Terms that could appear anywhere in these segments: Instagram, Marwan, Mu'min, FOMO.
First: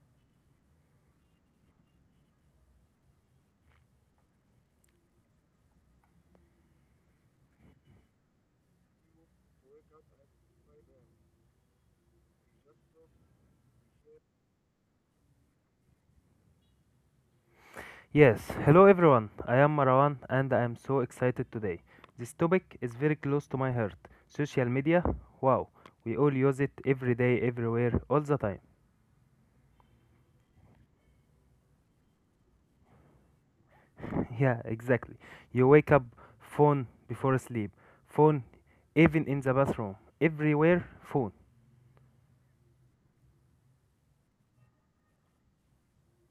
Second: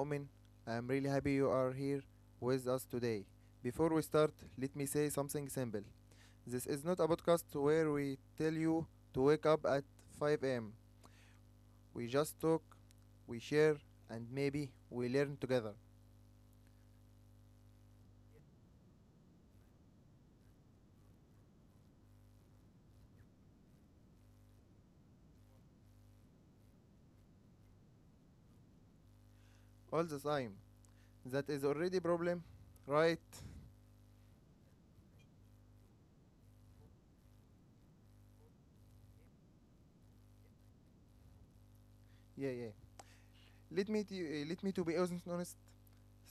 Mu'min. I am really happy you are here with us today. Before we start, let me say something simple. This is not a podcast where we tell you to wake up at 5 am. We just talk, we share, and maybe we learn together. Yes, hello everyone. I am Marwan and I am so excited today. This topic is very close to my heart. Social media, wow, we all use it every day, everywhere, all the time. All the time. That is already problem, right? yeah, exactly. You wake up, phone before sleep, phone even in the bathroom, everywhere, phone. Yeah, yeah. Let me to be honest.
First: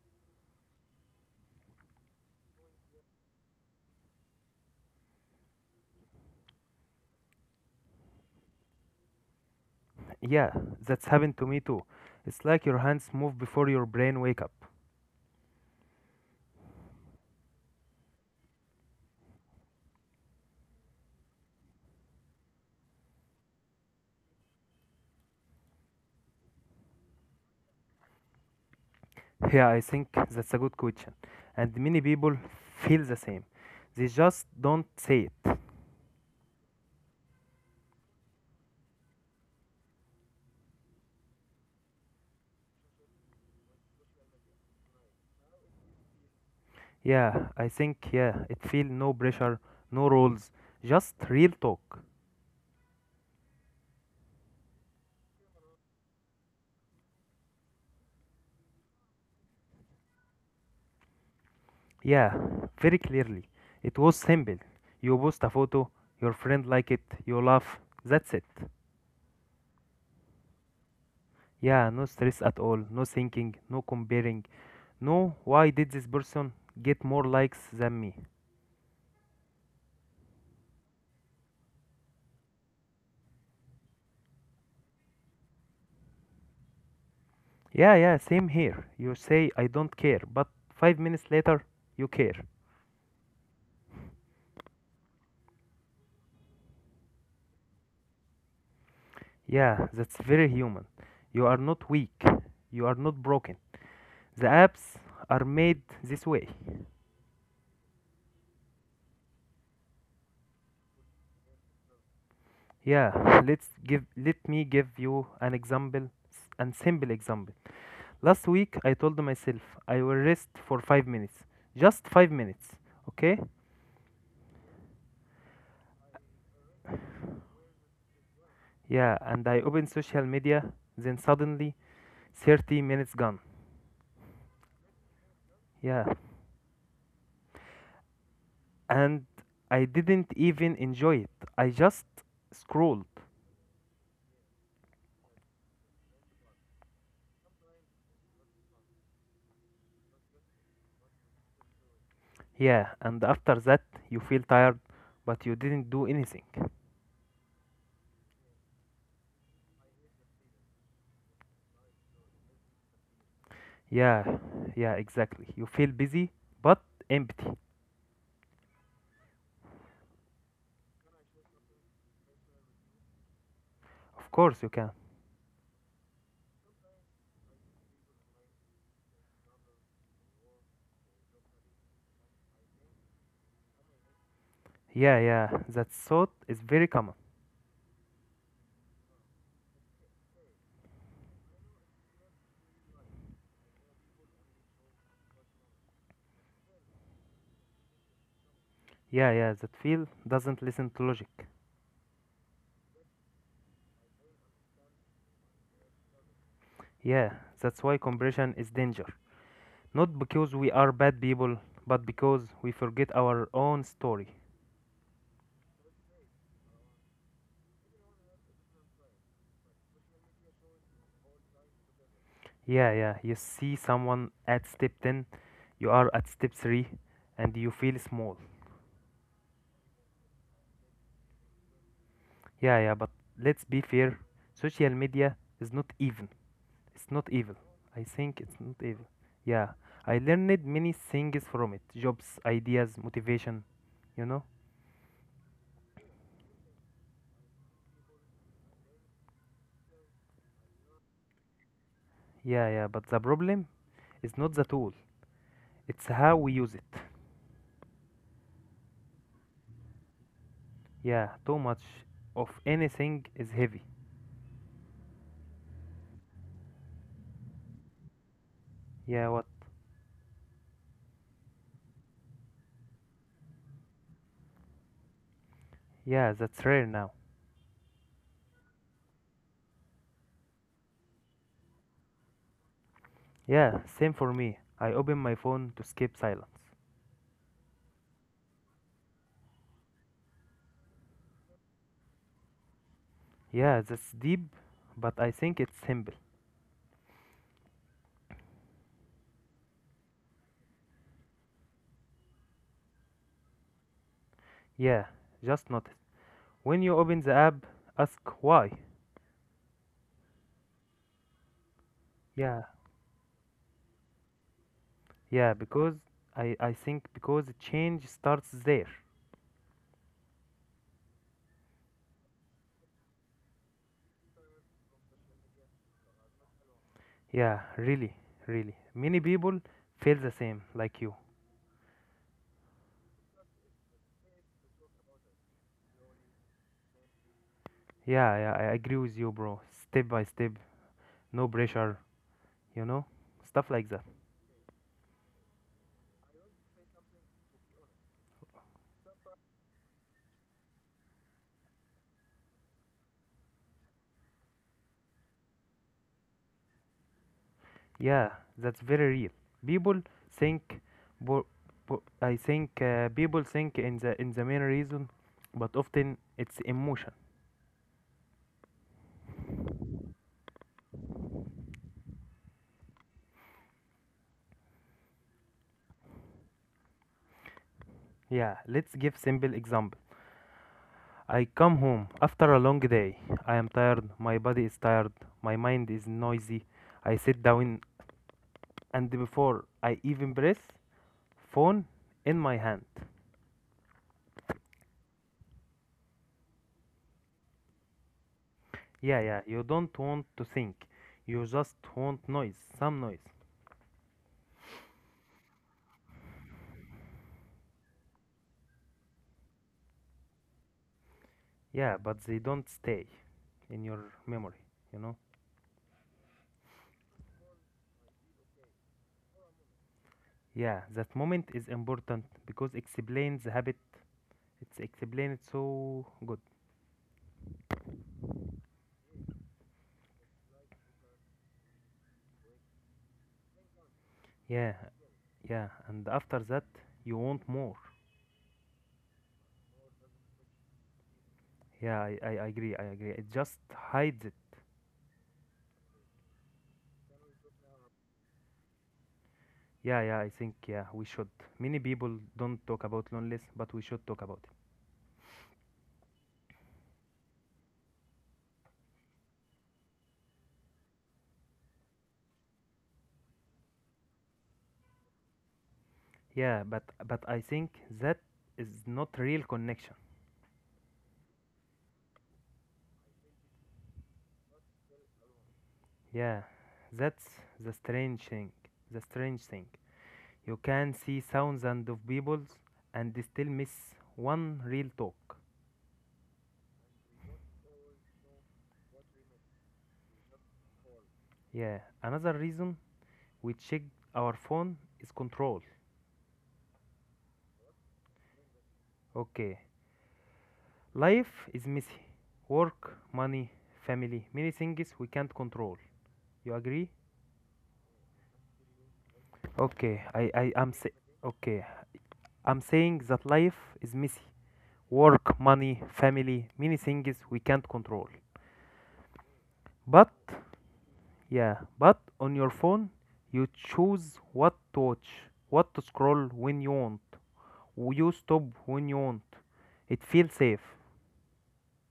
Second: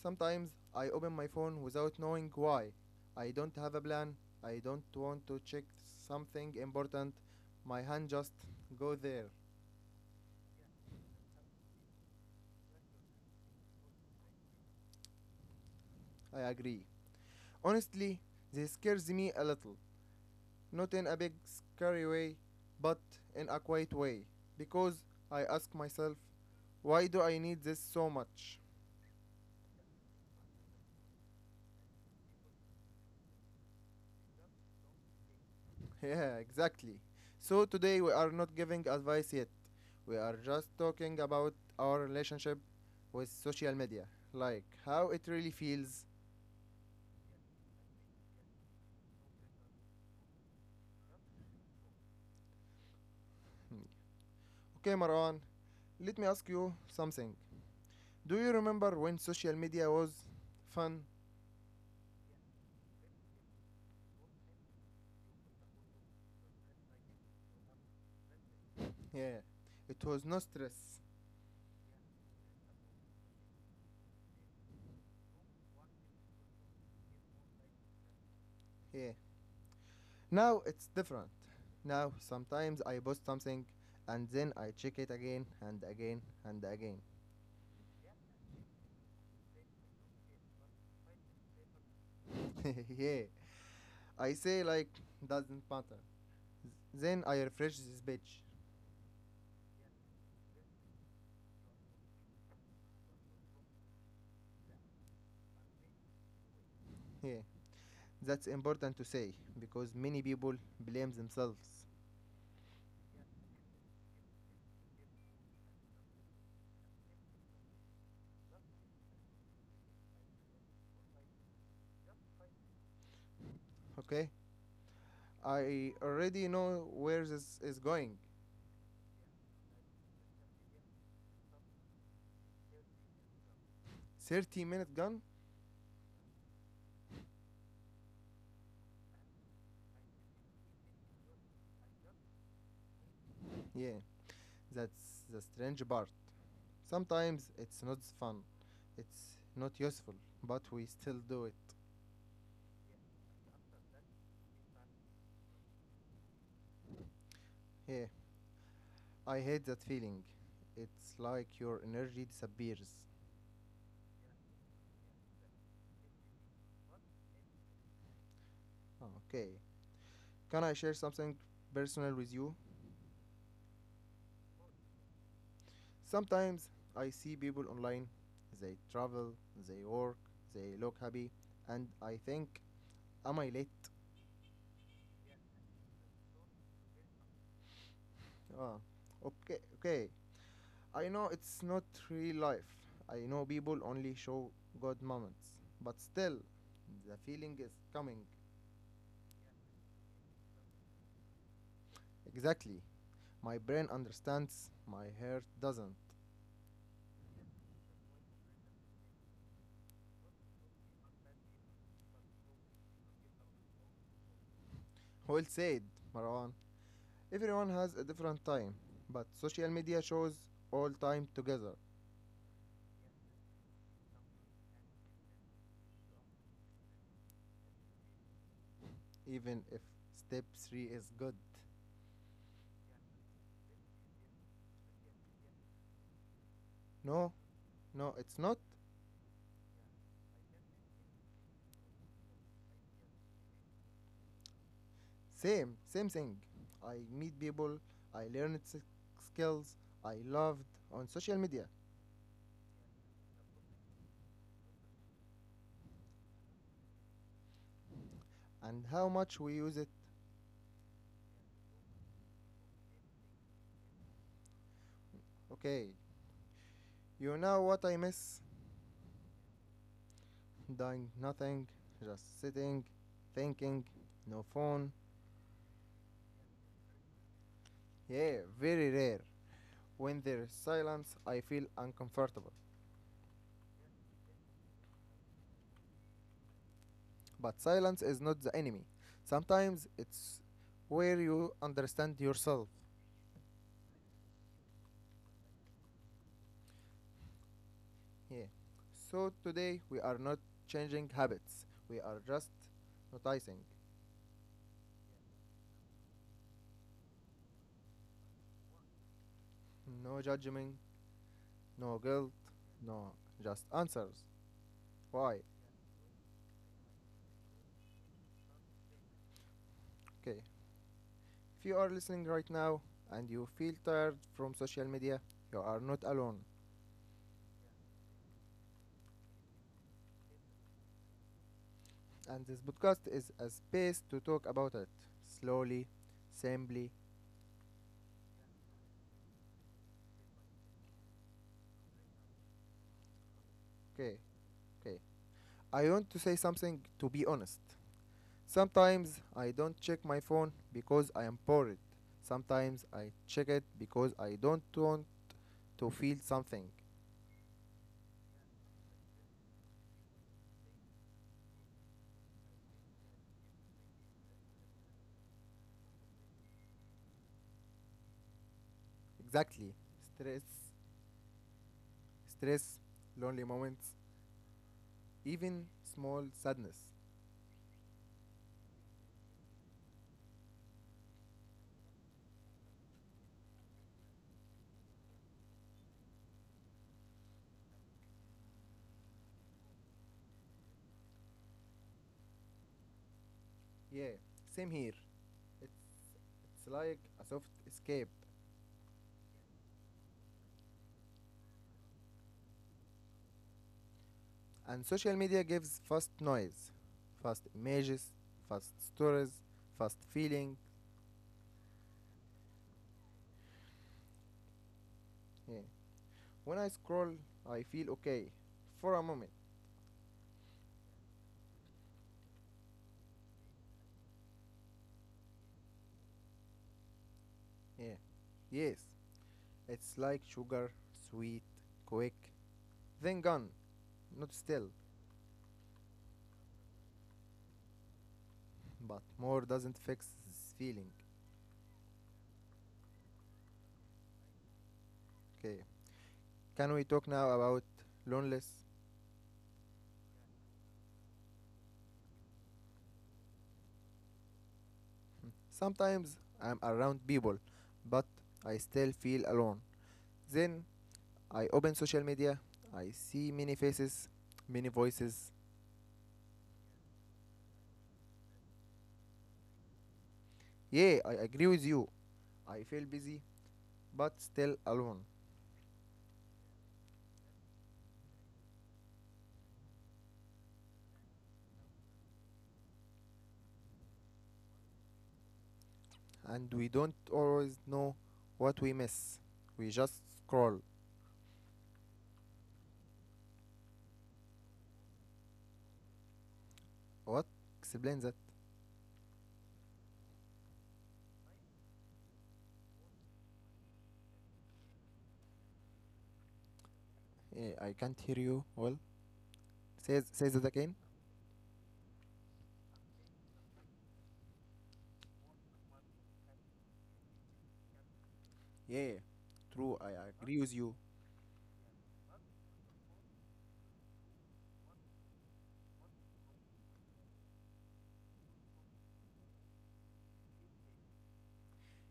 Sometimes I open my phone without knowing why. I don't have a plan. I don't want to check something important. My hand just go there. Yeah, that's happened to me too. It's like your hands move before your brain wake up. I agree. Honestly, this scares me a little. Not in a big scary way, but in a quiet way. Because I ask myself, why do I need this so much? Yeah, I think that's a good question. And many people feel the same. They just don't say it. Yeah, exactly. So today we are not giving advice yet. We are just talking about our relationship with social media, like how it really feels. Yeah, I think it feel no pressure, no rules, just real talk. Hmm. Okay, Marwan, let me ask you something. Do you remember when social media was fun? Yeah, very clearly. It was simple. You post a photo, your friend like it, you laugh. That's it. Yeah, it was no stress. Yeah, no stress at all, no thinking, no comparing. No, why did this person get more likes than me? Yeah. Now it's different. Now sometimes I post something and then I check it again and again and again. Yeah, yeah, same here. You say I don't care, but 5 minutes later you care. Yeah. I say like doesn't matter. Then I refresh this page. Yeah, that's very human. You are not weak. You are not broken. The apps are made this way. Yeah, that's important to say because many people blame themselves. Yeah, let me give you an example s- and simple example. Last week I told myself I will rest for 5 minutes. Just 5 minutes. Okay? Okay, I already know where this is going. Yeah, and I opened social media, then suddenly 30 minutes gone. 30-minute gun? Yeah. And I didn't even enjoy it. I just scrolled. Yeah, that's the strange part. Sometimes it's not fun, it's not useful, but we still do it. Yeah, and after that you feel tired, but you didn't do anything. Yeah, I hate that feeling. It's like your energy disappears. Yeah, yeah, exactly. You feel busy but empty. Okay, can I share something personal with you? Of course you can. Sometimes I see people online, they travel, they work, they look happy, and I think, am I late? Yeah, yeah, that thought is very common. Ah, okay, okay. I know it's not real life. I know people only show good moments, but still, the feeling is coming. Yeah, yeah, that feel doesn't listen to logic. Exactly. My brain understands, my heart doesn't. Yeah, that's why compression is danger. Not because we are bad people, but because we forget our own story. Well said, Marwan. Everyone has a different time, but social media shows all time together, Yeah, yeah, you see someone at step 10, you are at step 3, and you feel small. even if step 3 is good. Yeah, yeah, but let's be fair social media is not even. It's not No, evil. I no, it's think not. it's not evil. Yeah, I learned many things from it jobs, ideas, motivation, you know? Same, same thing. I meet people, I learned skills I loved on social media Yeah, yeah, but the problem is not the tool, it's how we use it. and how much we use it. Yeah, too much of anything is heavy. Okay, you know what I miss? Yeah, what? Doing nothing, just sitting, thinking, no phone. Yeah, that's rare now. Yeah, very rare. When there's silence, I feel uncomfortable. Yeah, same for me. I open my phone to skip silence. But silence is not the enemy. Sometimes it's where you understand yourself. Yeah, that's deep, but I think it's simple. Yeah. So today we are not changing habits. We are just noticing. Yeah, just notice. When you open the app, ask why. No judgment, no guilt, Yeah, no just answers. Why? yeah, because I think because change starts there. Okay. If you are listening right now and you feel tired from social media, you are not alone. Yeah, really, really. Many people feel the same, like you. And this podcast is a space to talk about it slowly, simply. Yeah, yeah, I agree with you, bro. Step by step, no pressure, you know? Stuff like that. Okay, okay. I want to say something to be honest. Sometimes I don't check my phone because I am bored. Sometimes I check it because I don't want to feel something. Yeah, that's very real. People think, bo- bo- I think people think in the main reason, but often it's emotion. Exactly. Stress, stress, lonely moments, even small sadness. Yeah, let's give simple example. I come home after a long day. I am tired, my body is tired, my mind is noisy. I sit down and before I even breathe, phone in my hand. Yeah, same here. It's, it's like a soft escape. Yeah, yeah, you don't want to think. You just want noise, some noise. And social media gives fast noise, fast images, fast stories, fast feeling. Yeah, but they don't stay in your memory, you know? Yeah. When I scroll, I feel okay for a moment. Yeah, that moment is important because explains the habit. It's explained so good. Yeah. Yes, it's like sugar, sweet, quick, then gone. Not still, Yeah, yeah, and after that, you want more. but more doesn't fix this feeling. Yeah, I agree. I agree. It just hides it. Okay. Can we talk now about loneliness? Yeah, I think we should. Many people don't talk about loneliness, but we should talk about it. Sometimes I'm around people, but I still feel alone. Then I open social media, I see many faces, many voices. Yeah, but I think that is not real connection. Yeah, I agree with you. I feel busy, but still alone. Yeah, that's the strange thing. The strange thing. You can see thousands of people and still miss one real talk. And we don't always know what we miss. We just scroll. Yeah, another reason we check our phone is control. What? Explain that. Okay, life is messy. Work, money, family, many things we can't control. You agree? Yeah, I can't hear you well. Okay, Says says that I am again. say okay. I'm saying that life is messy. Work, money, family, many things we can't control. Yeah, true. I But agree with you. yeah, but on your phone you choose what to watch, what to scroll when you want. You stop when you want. It feels safe.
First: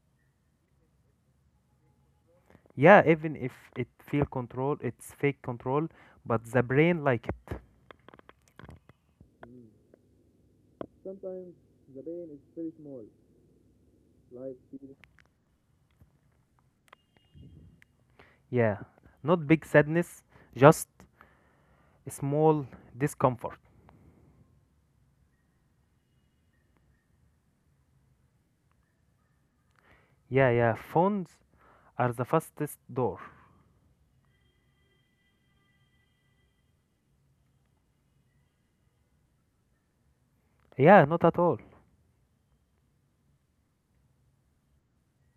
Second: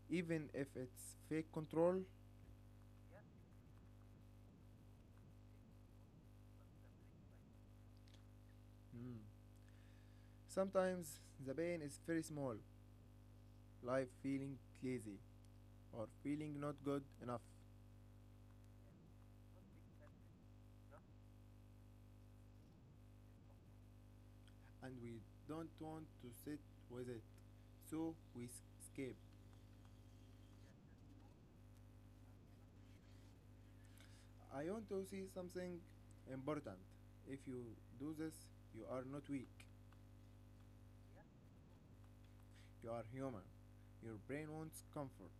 Even if it's fake control, Yeah, even if it feel control, it's fake control, but the brain like it. mm, sometimes the Sometimes pain is the very pain is small, very small, like feeling like feeling lazy or feeling not good enough, yeah, not big sadness, just small discomfort. and we don't want to sit with it, so we escape. Yeah, yeah, phones are the fastest door. I want to see something important. If you do this, you are not weak. Yeah, not at all. You are human. Your brain wants comfort.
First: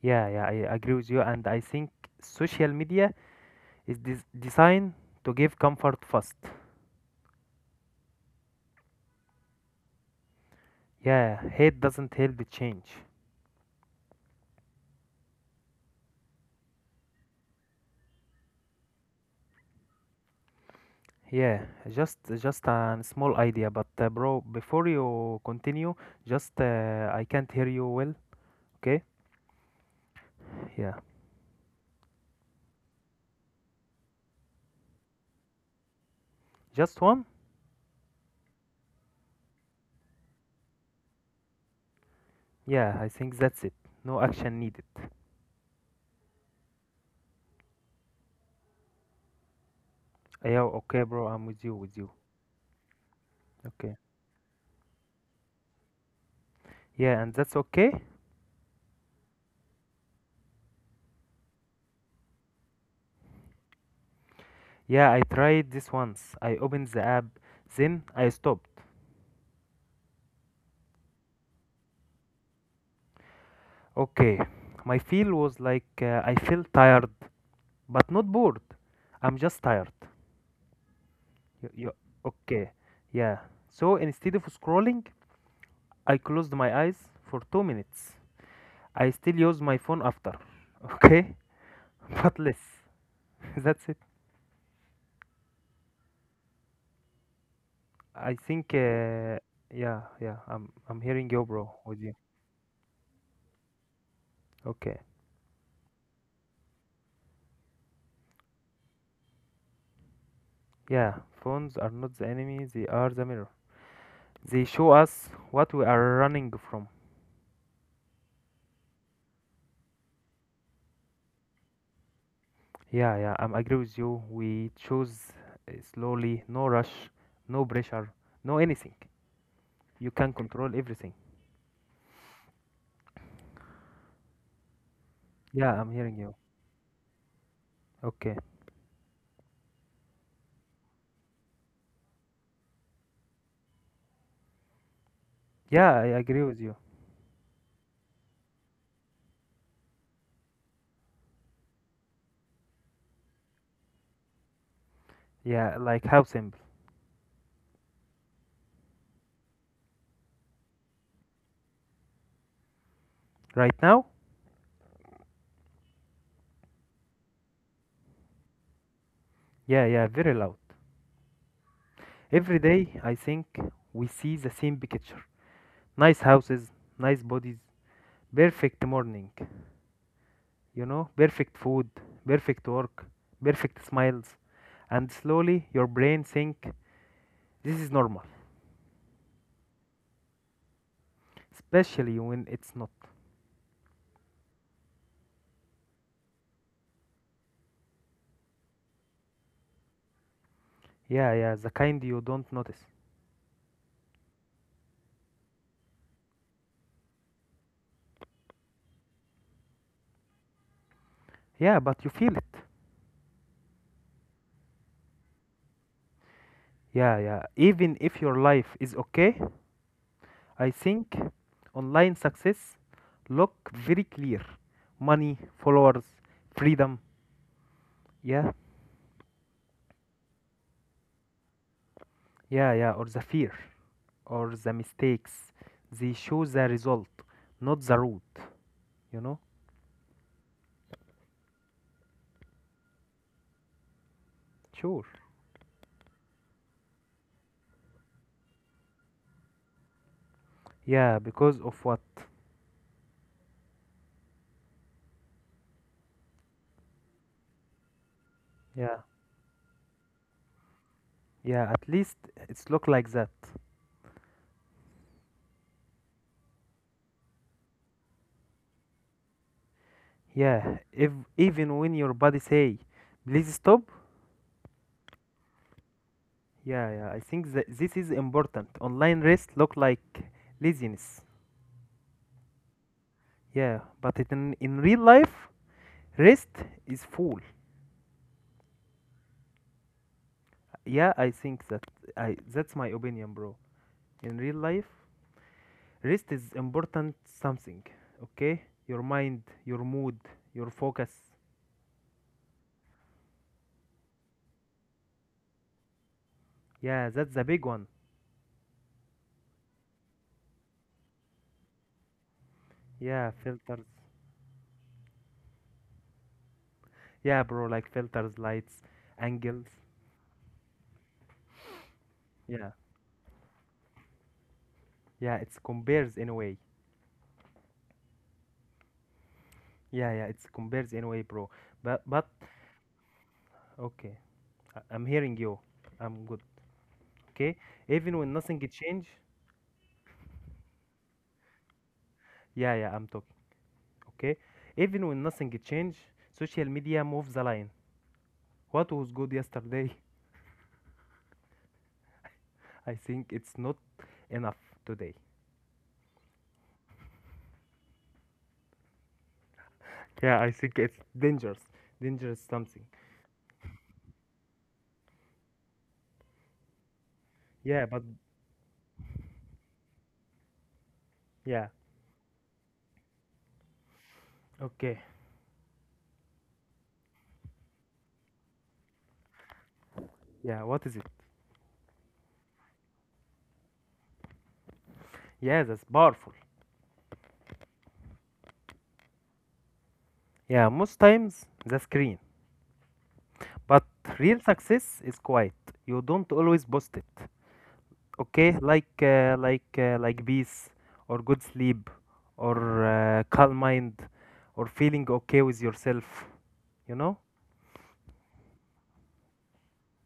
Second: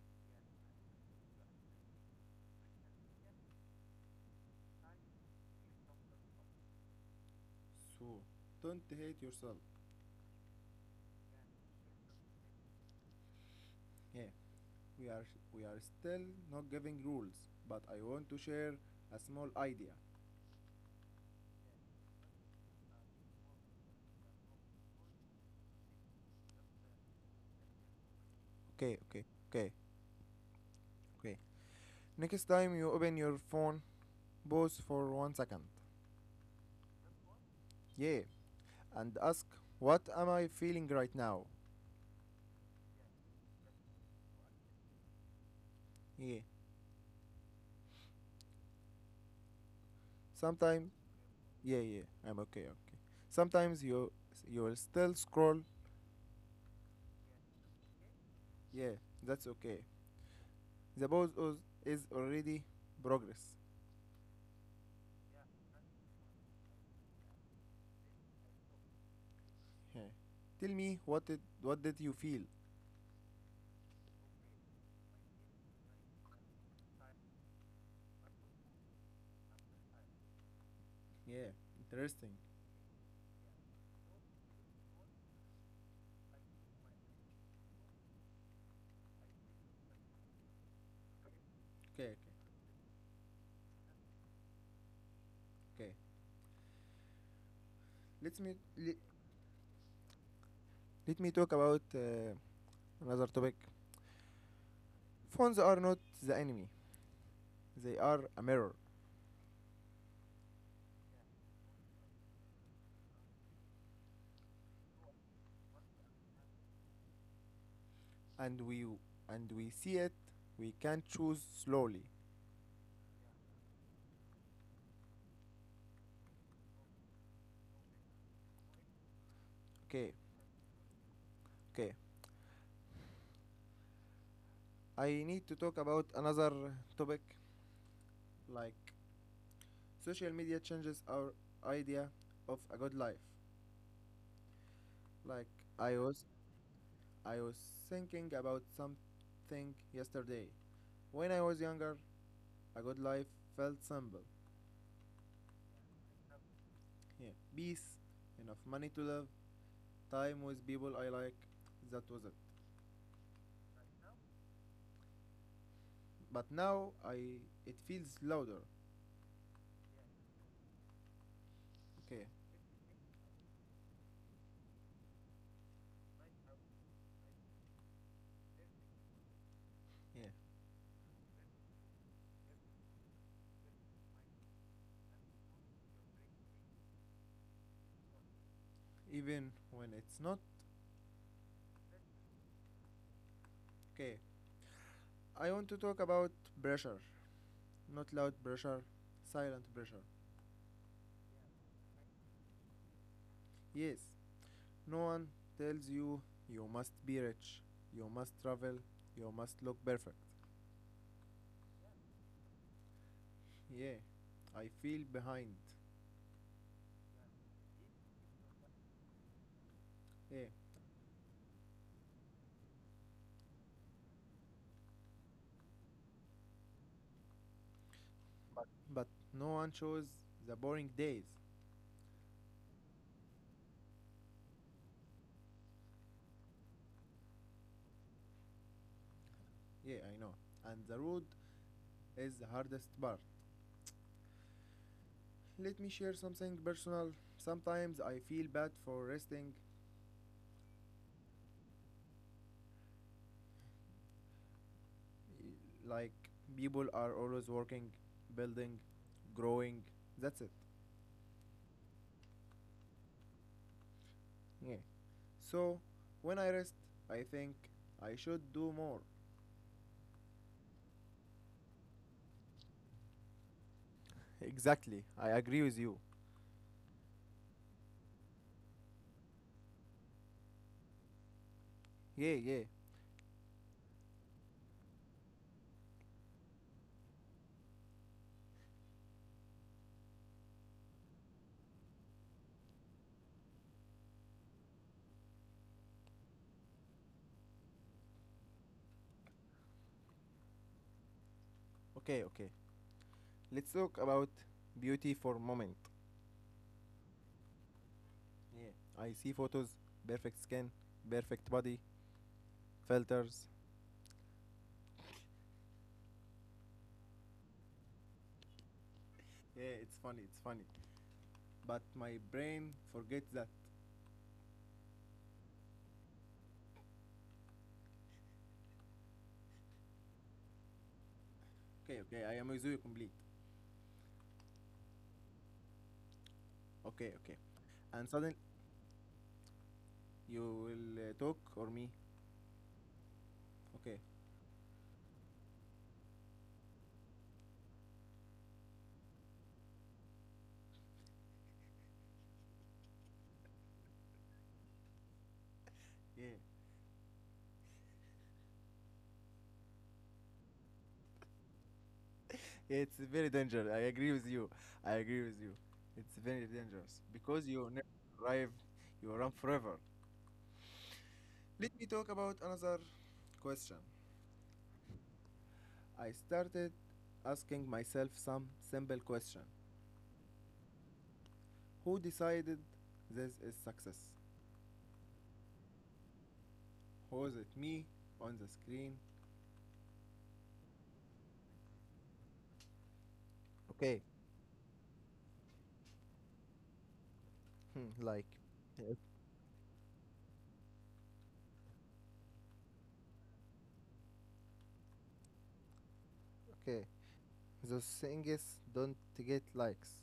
Yeah, yeah, I agree with you, and I think social media is designed to give comfort fast. So don't hate yourself. Yeah, hate doesn't help it change. Yeah, we are we are still not giving rules, but I want to share a small idea. Yeah, just a small idea, but bro, before you continue, just I can't hear you well. Okay, Okay? okay, okay, Yeah, okay. Next time you open your phone, pause for 1 second. just one. Yeah, and ask, what am I feeling right now? Yeah, I think that's it. No action needed. Yeah, Yeah, sometimes, okay, bro, I'm with you, yeah, with yeah, you. I'm okay, okay. Sometimes Okay. you will still scroll. Yeah, and that's okay? Yeah, that's okay. The pause is already progress. Yeah, I tried this once. I opened the app, then I stopped. Yeah. Tell me what did you feel? Okay. My feel was like I feel tired, but not bored. I'm just tired. Yeah, You, you, interesting. okay. Yeah. So instead of scrolling, I closed my eyes for 2 minutes. I still use my phone after. Okay? Okay, okay, But less. That's it. okay. I Let me think, le- uh, yeah, yeah, I'm, I'm let hearing me you, talk bro, about with you. Another topic. Okay. Phones are not the enemy; they are a mirror, Yeah, phones are not the enemy, they are the mirror. They show us what we are running from. and we and we see it. We can choose slowly. Yeah, yeah, I'm agree with you. We choose slowly, no rush, no pressure, no anything. You Okay, can control everything. okay. I need to Yeah, talk I'm about hearing you. another topic, Okay. like social media changes our idea of a good life. Like Yeah, I I was agree with you. I was thinking about something yesterday. When I was younger, a good life felt simple. Yeah, like how simple. Yeah. Peace, enough money to live, time with people I like. That was it. Right now? But now I it feels louder. Yeah, yeah, very loud. Okay. Every day, I think we see the same picture. Nice houses, nice bodies, perfect morning, Yeah. you know, perfect food, perfect work, perfect smiles, and slowly your brain think this is normal, Even when it's not. especially when it's not. Okay. I want to talk about pressure, not loud pressure, silent pressure. Yeah, yeah, the kind you don't notice. Yes. No one tells you you must be rich, you must travel, you must look perfect. Yeah, but you feel it. Yeah. I feel behind. Yeah, yeah, even if your life is okay, Yeah. I think online success look very clear. Money, followers, freedom. Yeah, But no one shows the boring days. yeah, or the fear, or the mistakes. They show the result, not the root. You know? Yeah, I know. And the road is the hardest part. Sure. Let me share something personal. Sometimes I feel bad for resting. Yeah, because of what? Like people are always working, building, Yeah, growing. That's it. yeah, at least it's look like that. Yeah. So when I rest, I think I should do more. Yeah, if even when your body say please stop. Exactly. I agree with you. Yeah, yeah, I think that this is important online rest look like laziness. Yeah, yeah. Yeah, but in real life rest is full. Yeah, I think that I that's my opinion, bro. In real life rest is important something. Okay, your mind, your mood, your focus. Okay, okay. Let's talk about beauty for a moment. Yeah, that's a big one. Yeah. I see photos, perfect skin, perfect body, Yeah, filters. filters. Yeah, bro, like filters, lights, angles. Yeah, it's funny, it's funny. But my Yeah, brain forgets that. yeah, it's compares in a way. Yeah, yeah, it's compares in a way, bro. But Okay, but okay, I am with you complete. okay, I'm hearing you. I'm good. Okay, okay. Okay, And even when suddenly nothing change. you will talk or me. Yeah, yeah, I'm talking. Okay. Okay, even when nothing change, social media moves the line. What was good yesterday, I think it's not enough today. Yeah. Yeah, I think it's dangerous, dangerous Yeah, something. it's very dangerous. I agree with you. I agree with you. It's very dangerous because you Yeah, never but arrive, you run forever. yeah, Let me talk about another question. okay. I started asking myself some simple question. Yeah, what is it? Who decided this is success? Yeah, that's powerful. Was it me on the screen? Yeah, most times the screen. But Okay. real success is quiet. You don't always post it. Hmm, like Okay, uh, like peace, or good sleep, or calm mind, or feeling okay with yourself. okay, You know? the thing is don't get likes.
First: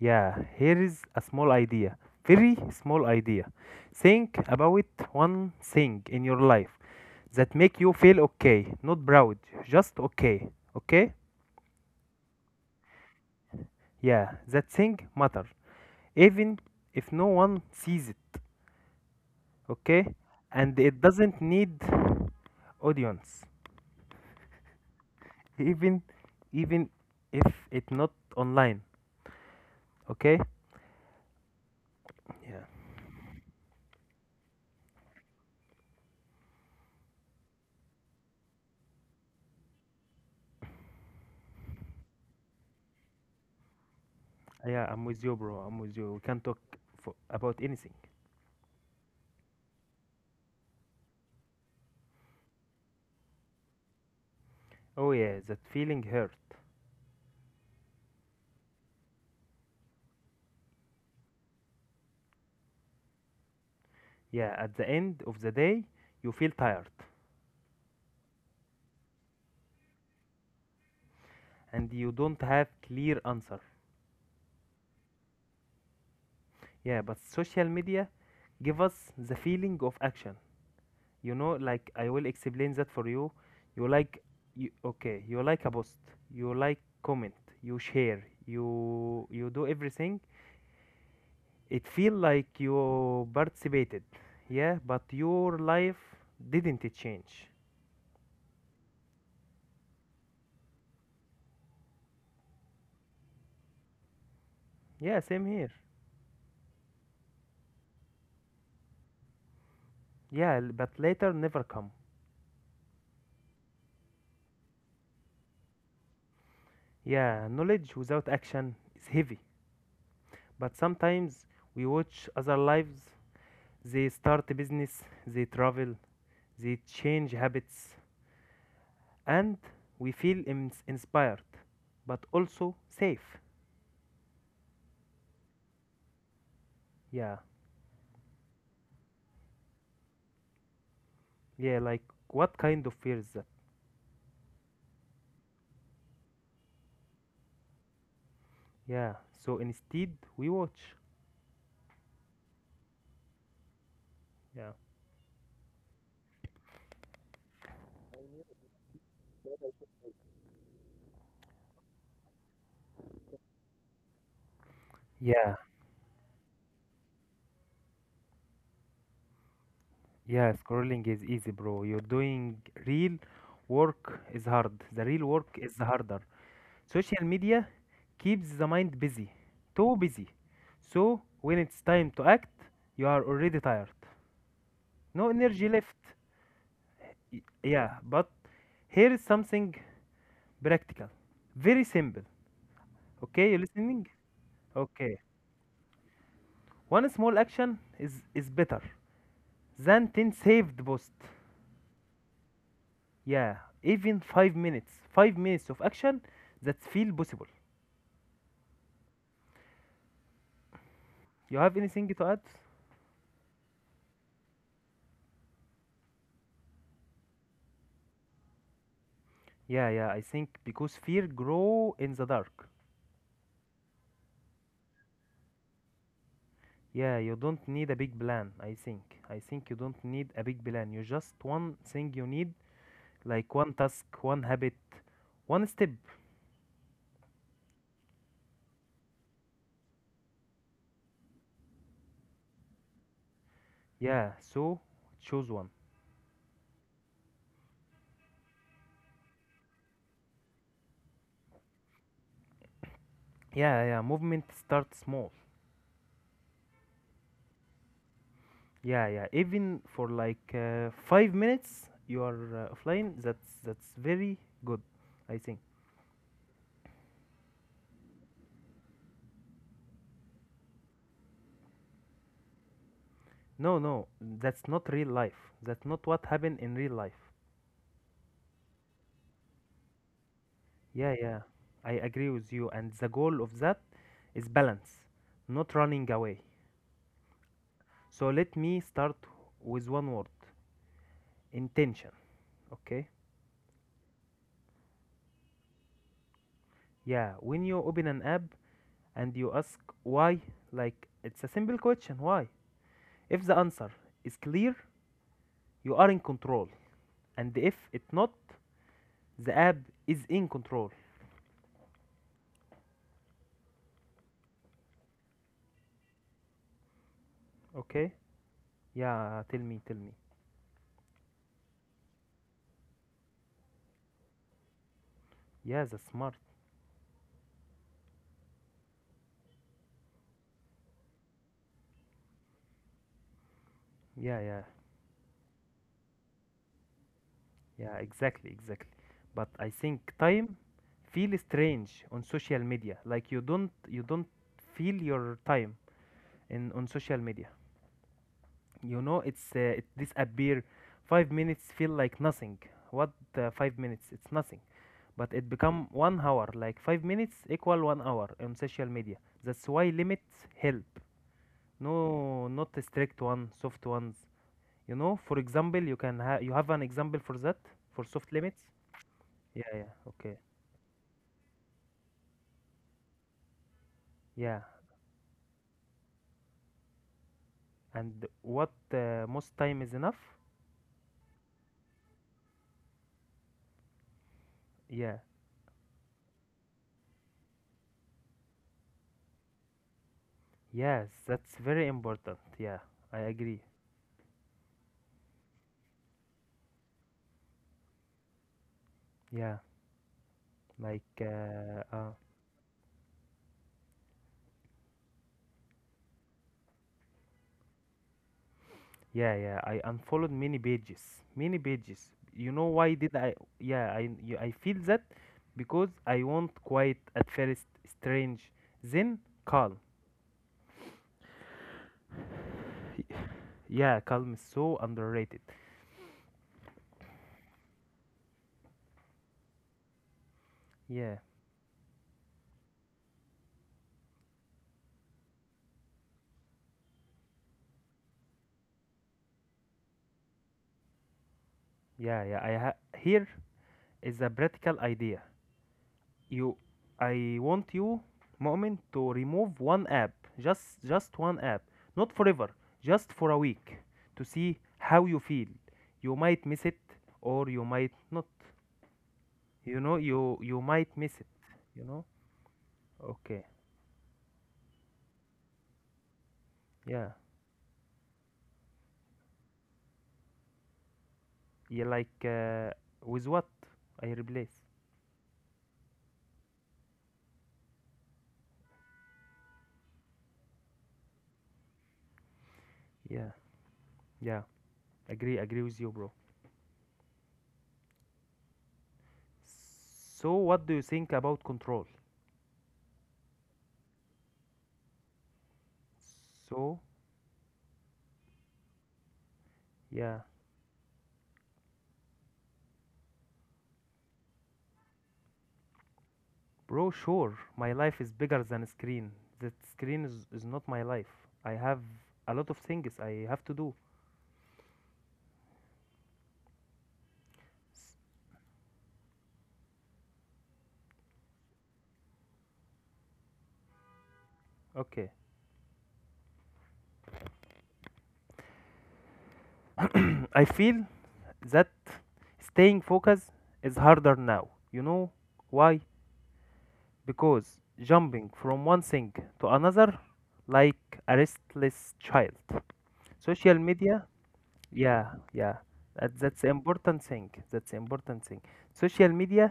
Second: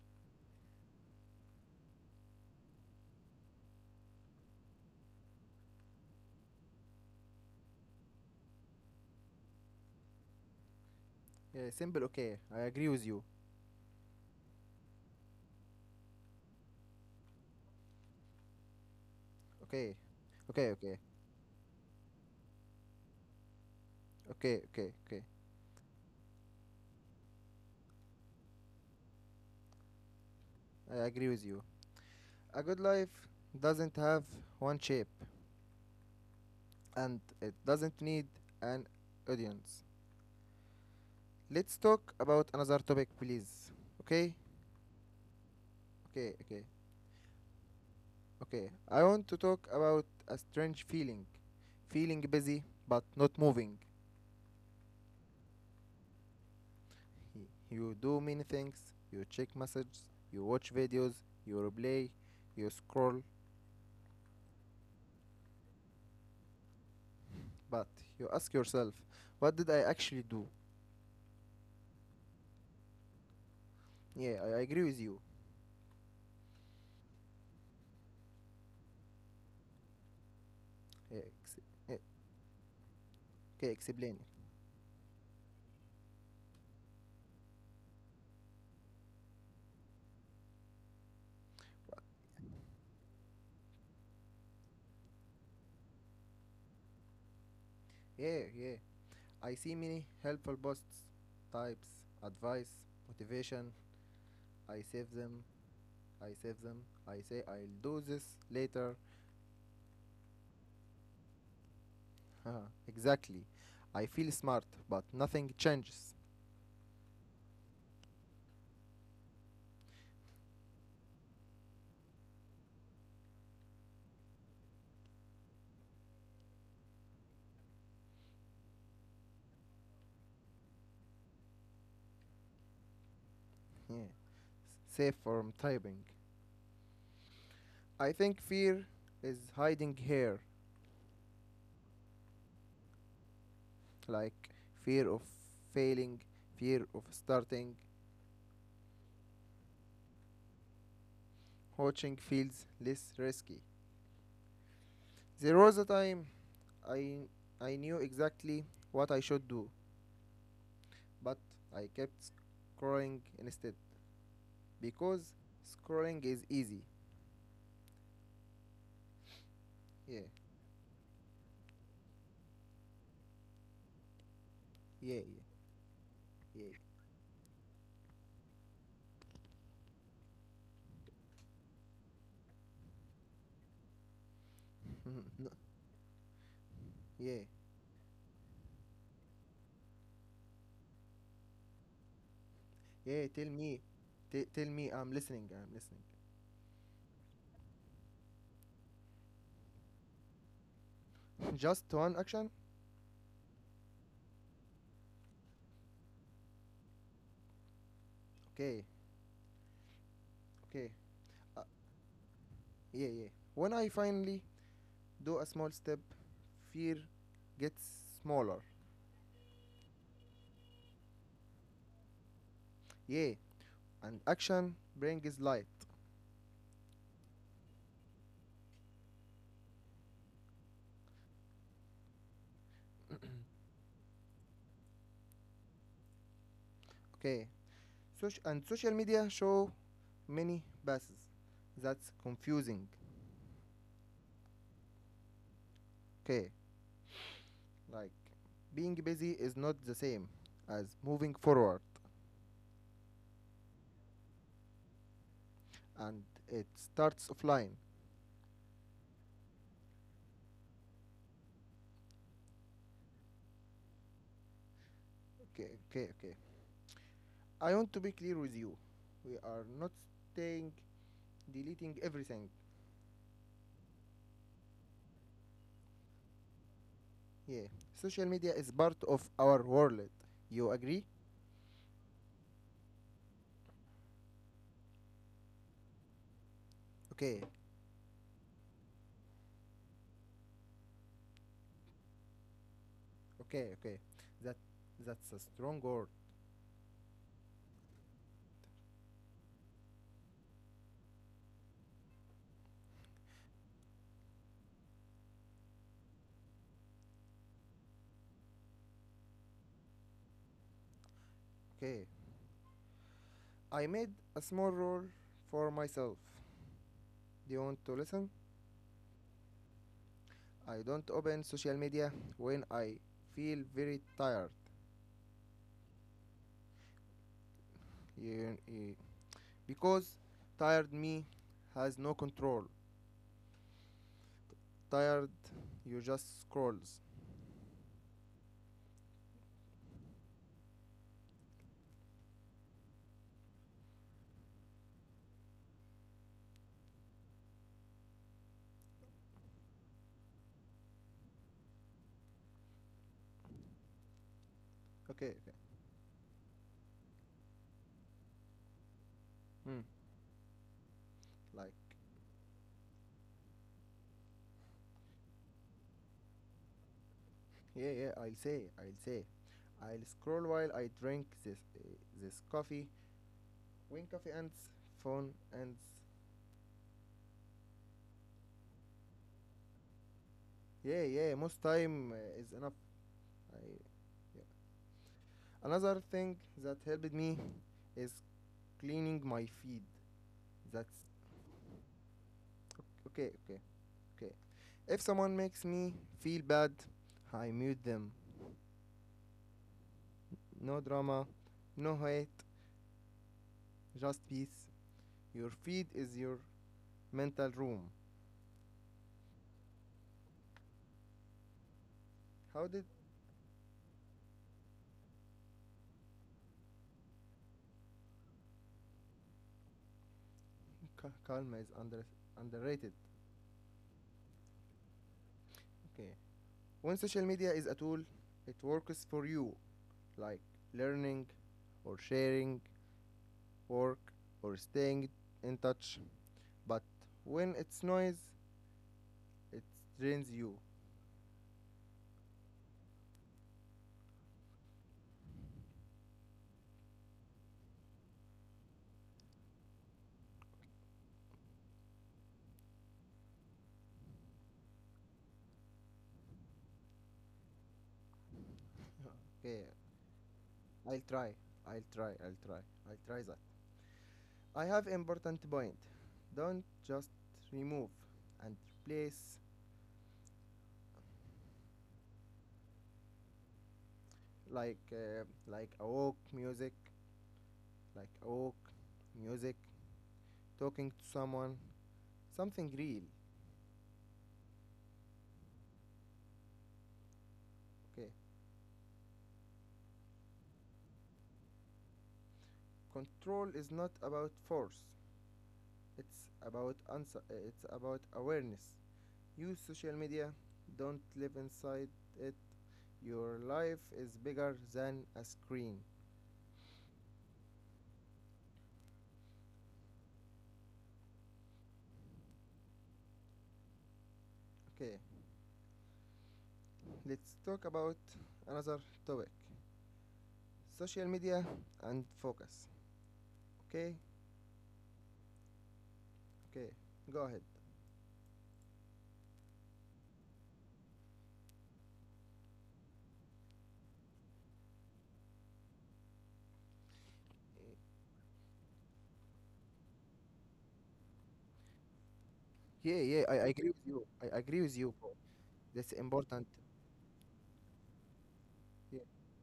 Yeah, here is a small idea. Very small idea. Think about one thing in your life that make you feel okay, not proud, just okay. Okay? Yeah, simple, okay, I agree with you. Yeah, that thing matter, even if no one sees it. Okay, Okay. okay, And okay, it doesn't need audience, okay, okay, okay, even even if it's not online. Okay. I agree with you. A Yeah, good life doesn't have one shape and it doesn't need an audience. Let's talk about another topic, please. Okay, yeah, I'm with you bro I'm with you We okay, can talk okay, about anything. okay, I want to talk about a strange feeling, feeling busy but not moving. Oh yeah, that feeling hurt. You do many things, you check messages, you watch videos, you replay, you scroll, Yeah, at the end of the day you feel tired, but you ask yourself, what did I actually do? and you don't have clear answer. Yeah, I agree with you. Yeah, but social media give us the feeling of action, Yeah, you know? Like yeah, I will explain that for you. okay, you like explain. you, okay you like a post, you like comment, you share, you do everything. It feel like you participated. Yeah, but your life didn't change. Yeah, yeah. I see many helpful posts, types, advice, motivation. I save Yeah, same them. here. I save them. I say I'll do this later. Yeah, but later never come. Haha, exactly. I feel smart, but nothing changes. Yeah, knowledge without action is heavy. But sometimes we watch other lives. They start a business, they travel, they change habits, and we feel inspired, but also safe. Yeah. Save from typing. Yeah, I think fear is hiding here, yeah, like what kind of fear is that? like fear of failing, fear of starting. Yeah, so instead we watch. Watching feels less risky. yeah There was a time I, I knew exactly what I should do, but I kept scrolling instead because yeah scrolling is easy. Yeah, yeah scrolling is easy, bro. You're doing real work is hard. The real yeah, work is harder. yeah, Social media keeps the mind busy, too busy, so when it's time to act you are already tired. yeah. No No, energy left. Y- yeah, yeah but here is something practical, very simple. yeah. Okay, Tell you me, listening? t- tell me. Okay, I'm listening. I'm listening. one small action is better than 10 saved posts. Just one action. Yeah, even 5 minutes of action that feel possible. Okay, okay. You have anything to add? Yeah, yeah, when I finally do a small step, fear gets smaller. Yeah, yeah, I think because fear grow in the dark. Yeah, and action brings light. Yeah, you don't need a big plan. I think you don't need a big plan, you just one thing you need. Like one task, one habit, one step. Okay. And social media show many passes, that's confusing. Yeah, so choose one. Okay, like being busy is not the same as moving forward, Yeah. Movement start small. and it starts offline. Yeah, yeah. Even for like 5 minutes, you are offline. That's very good, I think. Okay, okay, okay, I want to be clear with you, we are not saying deleting everything. No, no, that's not real life. That's not what happened in real life. Yeah, social media is part of our world. You agree? Yeah, yeah. I agree with you. And the goal of that is balance, not running away. Okay, So let me start with one word: intention. Okay. okay, okay. That that's a strong word. Yeah. When you open an app and you ask why, like it's a simple question. Why? If the answer is clear, you are in control. And if it not, the app is in control. Okay, I made a small rule for myself. Do you want to Okay? listen? Yeah, tell me, tell me. I don't open social media when I feel very tired. Yeah, that's smart. You- you- because tired me has no control. Yeah, yeah, Tired, you just scrolls. yeah, exactly, exactly. But I think time feel strange on social media. Like you don't feel your time in on social media. It disappear. 5 minutes feel like nothing. What 5 minutes? It's nothing. But Okay, it okay. become 1 hour, like 5 minutes equal 1 hour on social media. That's why Hmm. limits help. Like. No, not a strict one, soft ones. You know, for example, you have an example for that, Yeah, for yeah, soft I'll limits? say, I'll say. Yeah, yeah, I'll okay. scroll while I drink this coffee. When coffee Yeah. ends, phone ends. And what most time is enough? Yeah, yeah, most time is enough. I, yeah. Yeah. Another thing that helped me is cleaning my feed. That's Yes, that's very important. Yeah, I okay, agree. okay, okay. If someone makes me feel bad, I mute them. Yeah, No like drama, no hate, just peace. Your feed is your mental room. yeah, yeah. I unfollowed many pages, many pages. You know How did why did I? Yeah, I feel that because I want quiet at first, strange, then calm. calm is underrated? Yeah, calm is so underrated. Okay. When social media is a tool, it works for you, like Yeah, learning or sharing, work or staying in touch. But when it's noise, it drains you. yeah, yeah. Here is a practical idea. You, I want you, Mu'min, to remove one app, just one app, not forever, just for a week, to see how you feel. You might miss it, or you might not. Okay, You might I'll miss it. try. You I'll know. try. I'll try. I'll try Okay. that. I have important point. Don't Yeah. just remove and replace, Yeah. Like with what I replace. like like a walk music, talking to someone, something real. Yeah. Yeah. Agree. Agree with you, bro. Okay, So what do you think about control? control is not about force. It's So about answer. It's about awareness. Use social yeah, media. Don't live inside it. Your life is bigger than a screen. bro. Sure, my life is bigger than screen. That screen is not my life. I have a lot of things I have to do. Okay, let's talk about another topic. Social media and focus. Okay, Okay. okay, go ahead. I feel that staying focused is harder now. You know why? Because jumping from one thing to another, like a restless child. Yeah, yeah, Social I agree with media. you. I agree with you. Yeah, Paul. yeah, That's that's important. important thing, that's important thing. Yeah, Social media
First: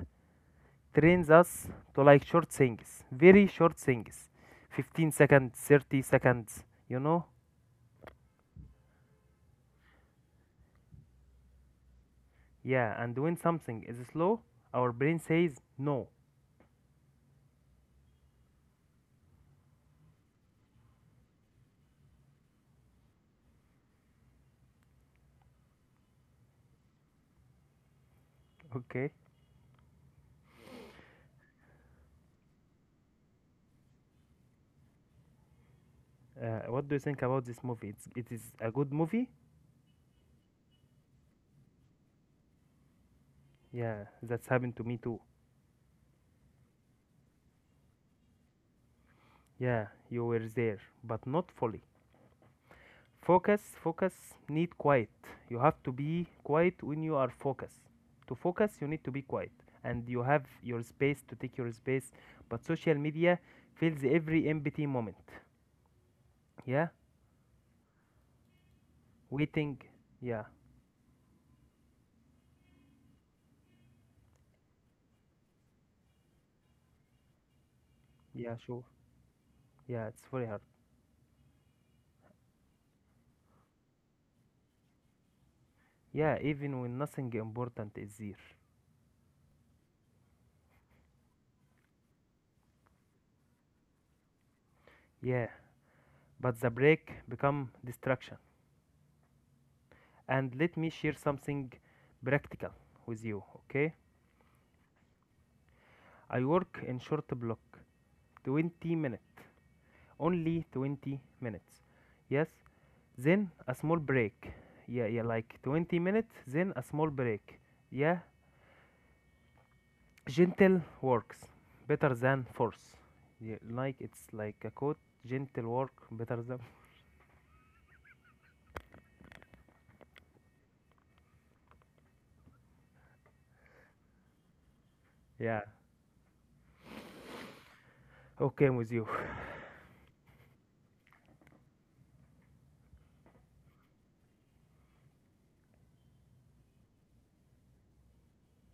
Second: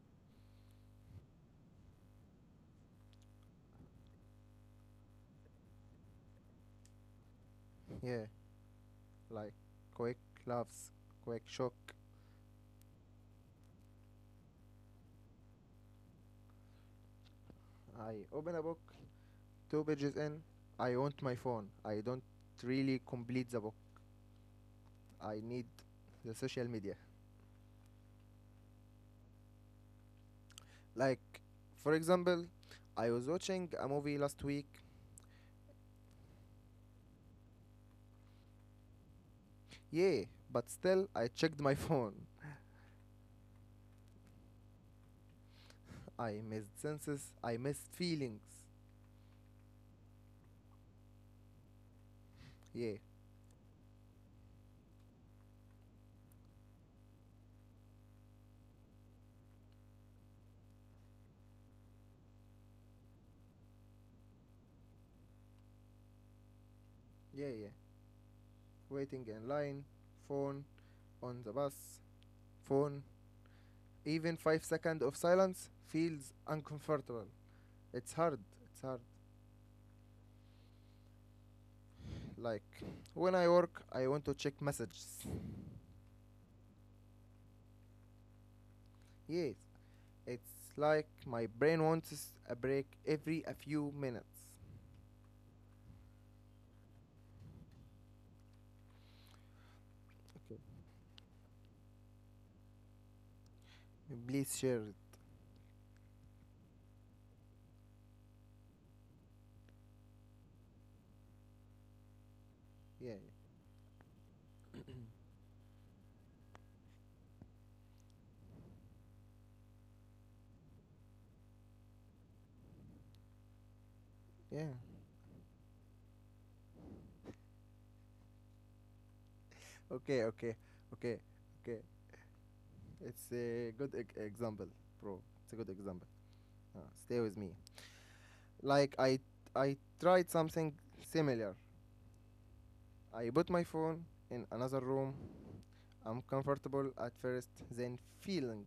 trains us to like short things, very short things, 15 seconds, 30 seconds, you know yeah, like quick laughs, quick shock. yeah. And when something is slow, our brain says no. I open a book two pages in, I want my phone. I don't really complete the book. I need the social media. Okay. Like, for example, I was watching a movie last week. What do you think about this movie? It is a good movie. Yeah, but still, I checked my phone. Yeah, that's happened to me too. I missed senses. I missed feelings. Yeah, you were there, but not fully. Yeah, Focus, focus, need quiet. You have to be quiet when you are focused. To focus, you need to be quiet, and you have your space to take your space. But social media fills every empty moment. Yeah, yeah, yeah. Waiting in waiting. line, Yeah, phone, on the bus, phone. Even 5 seconds of silence feels uncomfortable. It's hard. yeah, It's sure. hard. Yeah, it's very hard. Like when I work, I want to check messages. Yeah, even when nothing important is there. Yes, it's like my brain wants a break every a few minutes. Yeah, but the break become distraction. And Okay, let me share something practical with you, okay? please share it. I work in short block, 20 minutes, only 20 minutes. Yes, Yeah, then a small break. Yeah, yeah, like 20 minutes, then a small break. Yeah, gentle works better than force. Yeah, like it's like a yeah. quote, gentle work better than. Okay, okay, okay, okay. It's a good example, bro. It's Yeah, a good example. Stay with me. okay, I'm with Like you. I tried something similar. I put my phone in another room. I'm comfortable at first, then feeling.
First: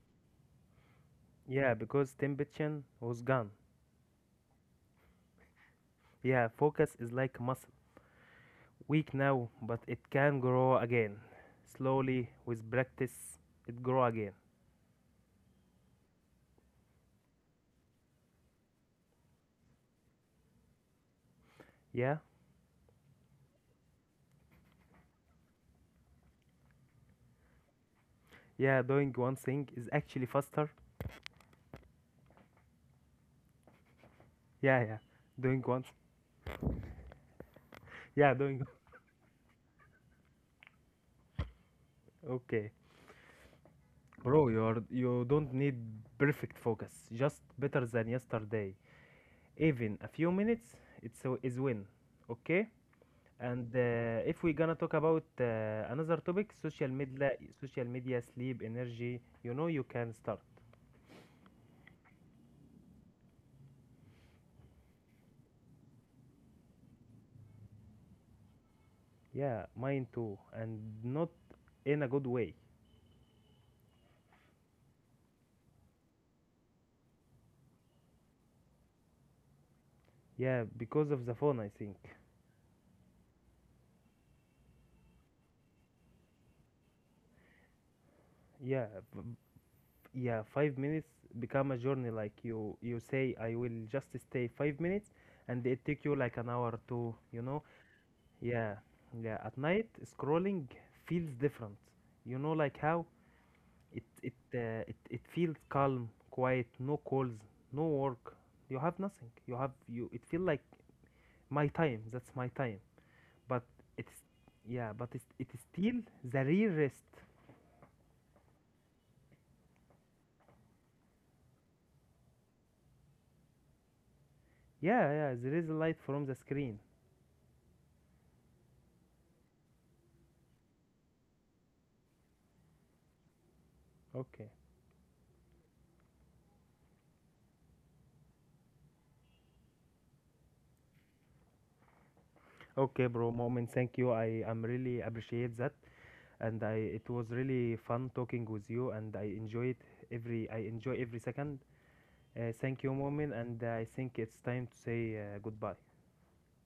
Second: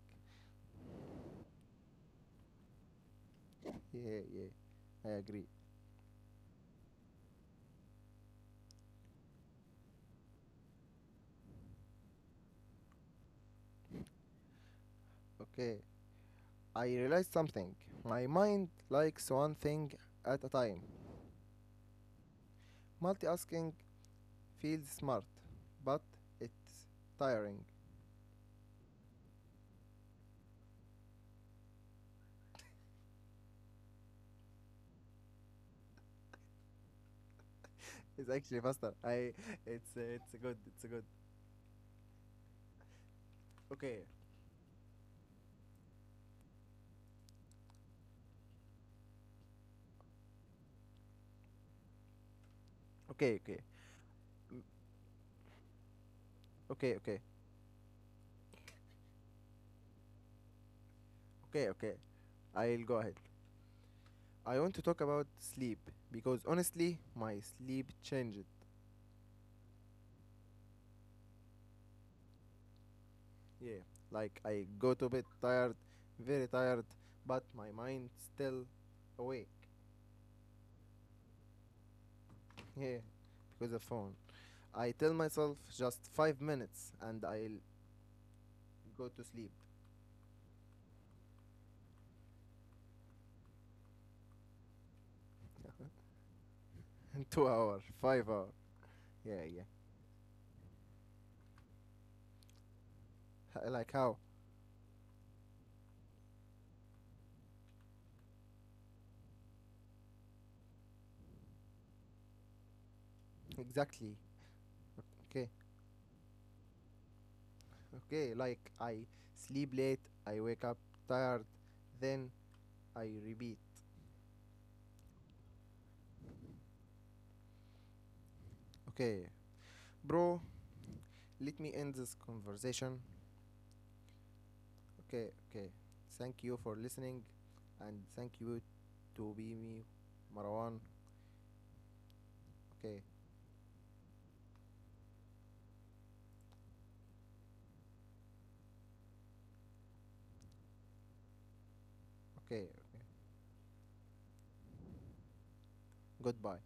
Yeah, because temptation was gone. Yeah, yeah. I agree. Yeah, focus is like muscle, weak now, but it can grow again. Slowly with practice, it grow again. Okay. I realized something. My mind likes one thing at a time. Yeah. Multitasking feels smart, but it's tiring. Yeah, doing one thing is actually faster. Yeah, yeah. Doing one. It's Yeah, actually doing. faster. I. It's good. It's good. Okay. Okay. Bro, you don't need perfect focus. Just better than yesterday. Even a few minutes, is win. Okay? Okay. Okay. And if we're Mm, gonna talk about another topic, Okay. Okay. Social media, sleep, energy, you can start. Okay. Okay. I'll go ahead. I want to talk about sleep because honestly, my sleep changed. Yeah, mine too, and not in a good way. Yeah. Like I go to bed tired, very tired, but my mind still awake. Yeah, because of the phone, I think. Yeah. Because of phone. I tell myself just 5 minutes and I'll Yeah, go b- to sleep. yeah, 5 minutes become a journey, like you say I will just stay 5 minutes and it take you like an hour to you Two know hour, 5 hour. Yeah, yeah, Yeah, at yeah. night scrolling feels different. Like how? Like it how? it uh, it, it feels calm, quiet, no calls, no work. You have nothing, you have you, it feel like my time, that's my time. But Exactly. it's Yeah, but it's, it Okay, is still the real rest. okay. Like I sleep late, I wake up tired, then I repeat. Yeah, yeah, there is a light from the screen. Okay, bro, let me end this conversation. Okay. Okay, okay. Thank you for listening, and thank you to be me, Marwan. Okay, Okay, bro, Moment, thank you. I am really appreciate that, and I it was really fun talking with you, and I enjoy every second. Okay, okay. Thank you, Moment, and I think it's time to say goodbye. Goodbye.